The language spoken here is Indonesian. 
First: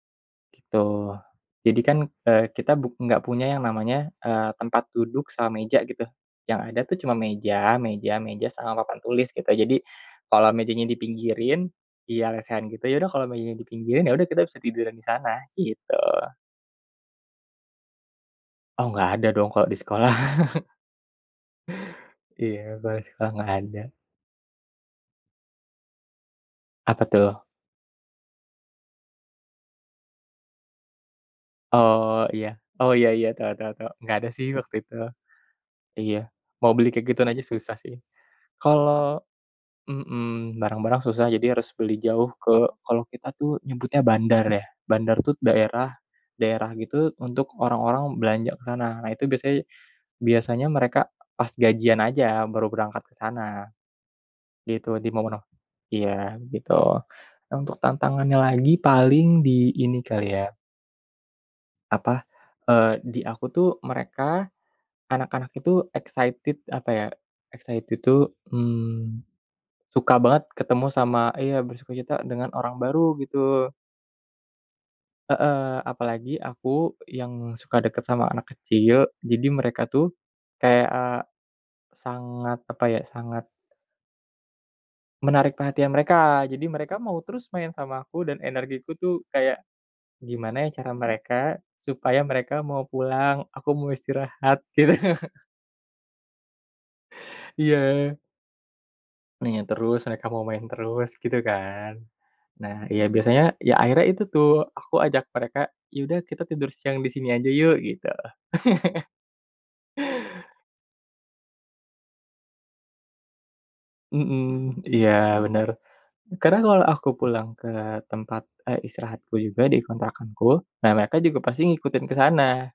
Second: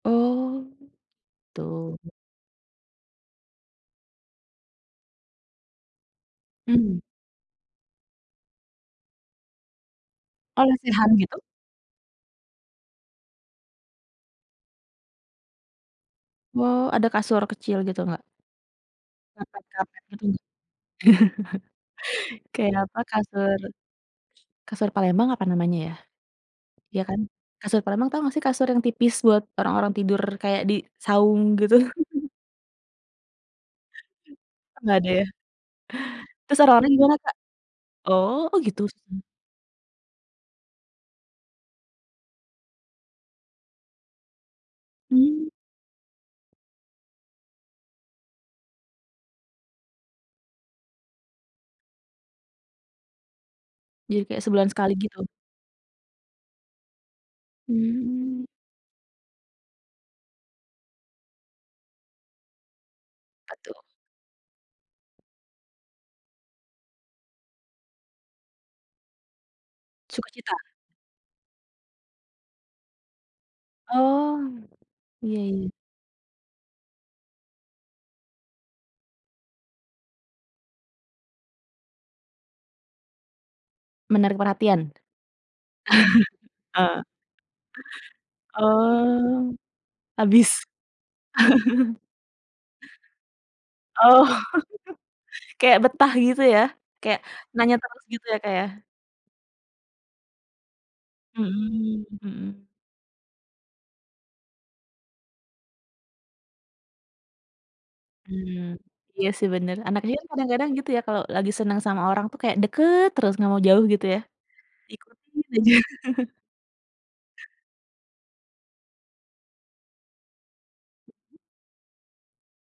Oh Gitu, gitu. jadi kan e kita bu gak punya yang namanya eee tempat duduk sama meja gitu. Yang ada tuh Mmm. cuma meja, meja, meja sama papan tulis gitu. Jadi, kalau Oh mejanya lesehan gitu? dipinggirin iya lesehan gitu, yaudah kalau meja dipinggirin yaudah kita bisa tiduran disana, gitu. Wow ada kasur kecil gitu gak? Oh gak ada dong Dapat kalau di karpet sekolah. gitu gak? Iya Kayak kalau apa, di sekolah gak Kasur, ada. kasur Palembang apa namanya ya? Iya Apa kan? tuh? Kasur Palembang tau gak sih kasur yang tipis buat orang-orang tidur kayak di saung gitu? Oh iya, oh iya iya, tau tau tau, gak ada sih waktu itu. Gak ada ya? Iya, Terus mau beli orang-orang kayak gimana gituan Kak? aja susah sih. Oh, oh gitu? Se Kalau mhm barang-barang susah jadi harus beli jauh ke kalau kita tuh nyebutnya bandar ya, bandar tuh Mmm. daerah, daerah gitu untuk orang-orang belanja ke sana, nah itu biasanya, biasanya mereka pas gajian aja baru berangkat ke sana, Jadi kayak sebulan sekali gitu. di gitu? momen-mo iya, gitu. Untuk tantangannya Hmm. lagi paling di ini kali ya Apa e di aku Apa tuh tuh? mereka, anak-anak itu excited, apa ya? Excited itu mmm suka banget Sukacita? ketemu sama iya bersukacita dengan orang baru gitu. Oh, iya iya. Heeh, apalagi aku yang suka deket sama anak kecil, jadi mereka tuh kayak sangat apa ya sangat Menarik perhatian? Menarik perhatian mereka, jadi mereka mau terus main sama aku dan E energiku tuh Oh, kayak gimana habis. ya cara mereka, supaya mereka mau pulang, aku mau Oh, istirahat, gitu. kayak betah gitu ya? Kayak nanya terus Iya. gitu ya Kak ya? Nanya terus, mereka mau main terus gitu kan. Mhm, mhm. Nah ya biasanya ya akhirnya itu tuh, aku ajak mereka, yaudah kita tidur siang disini aja yuk gitu. Mmm iya sih bener. Anak kecil kan kadang-kadang gitu ya kalau lagi seneng sama orang tuh kayak deket terus gak mau jauh gitu ya? Mhm iya Ngikutin bener, aja. kadang kalau aku pulang ke tempat e istirahatku juga di kontrakanku, nah mereka juga pasti ngikutin ke sana.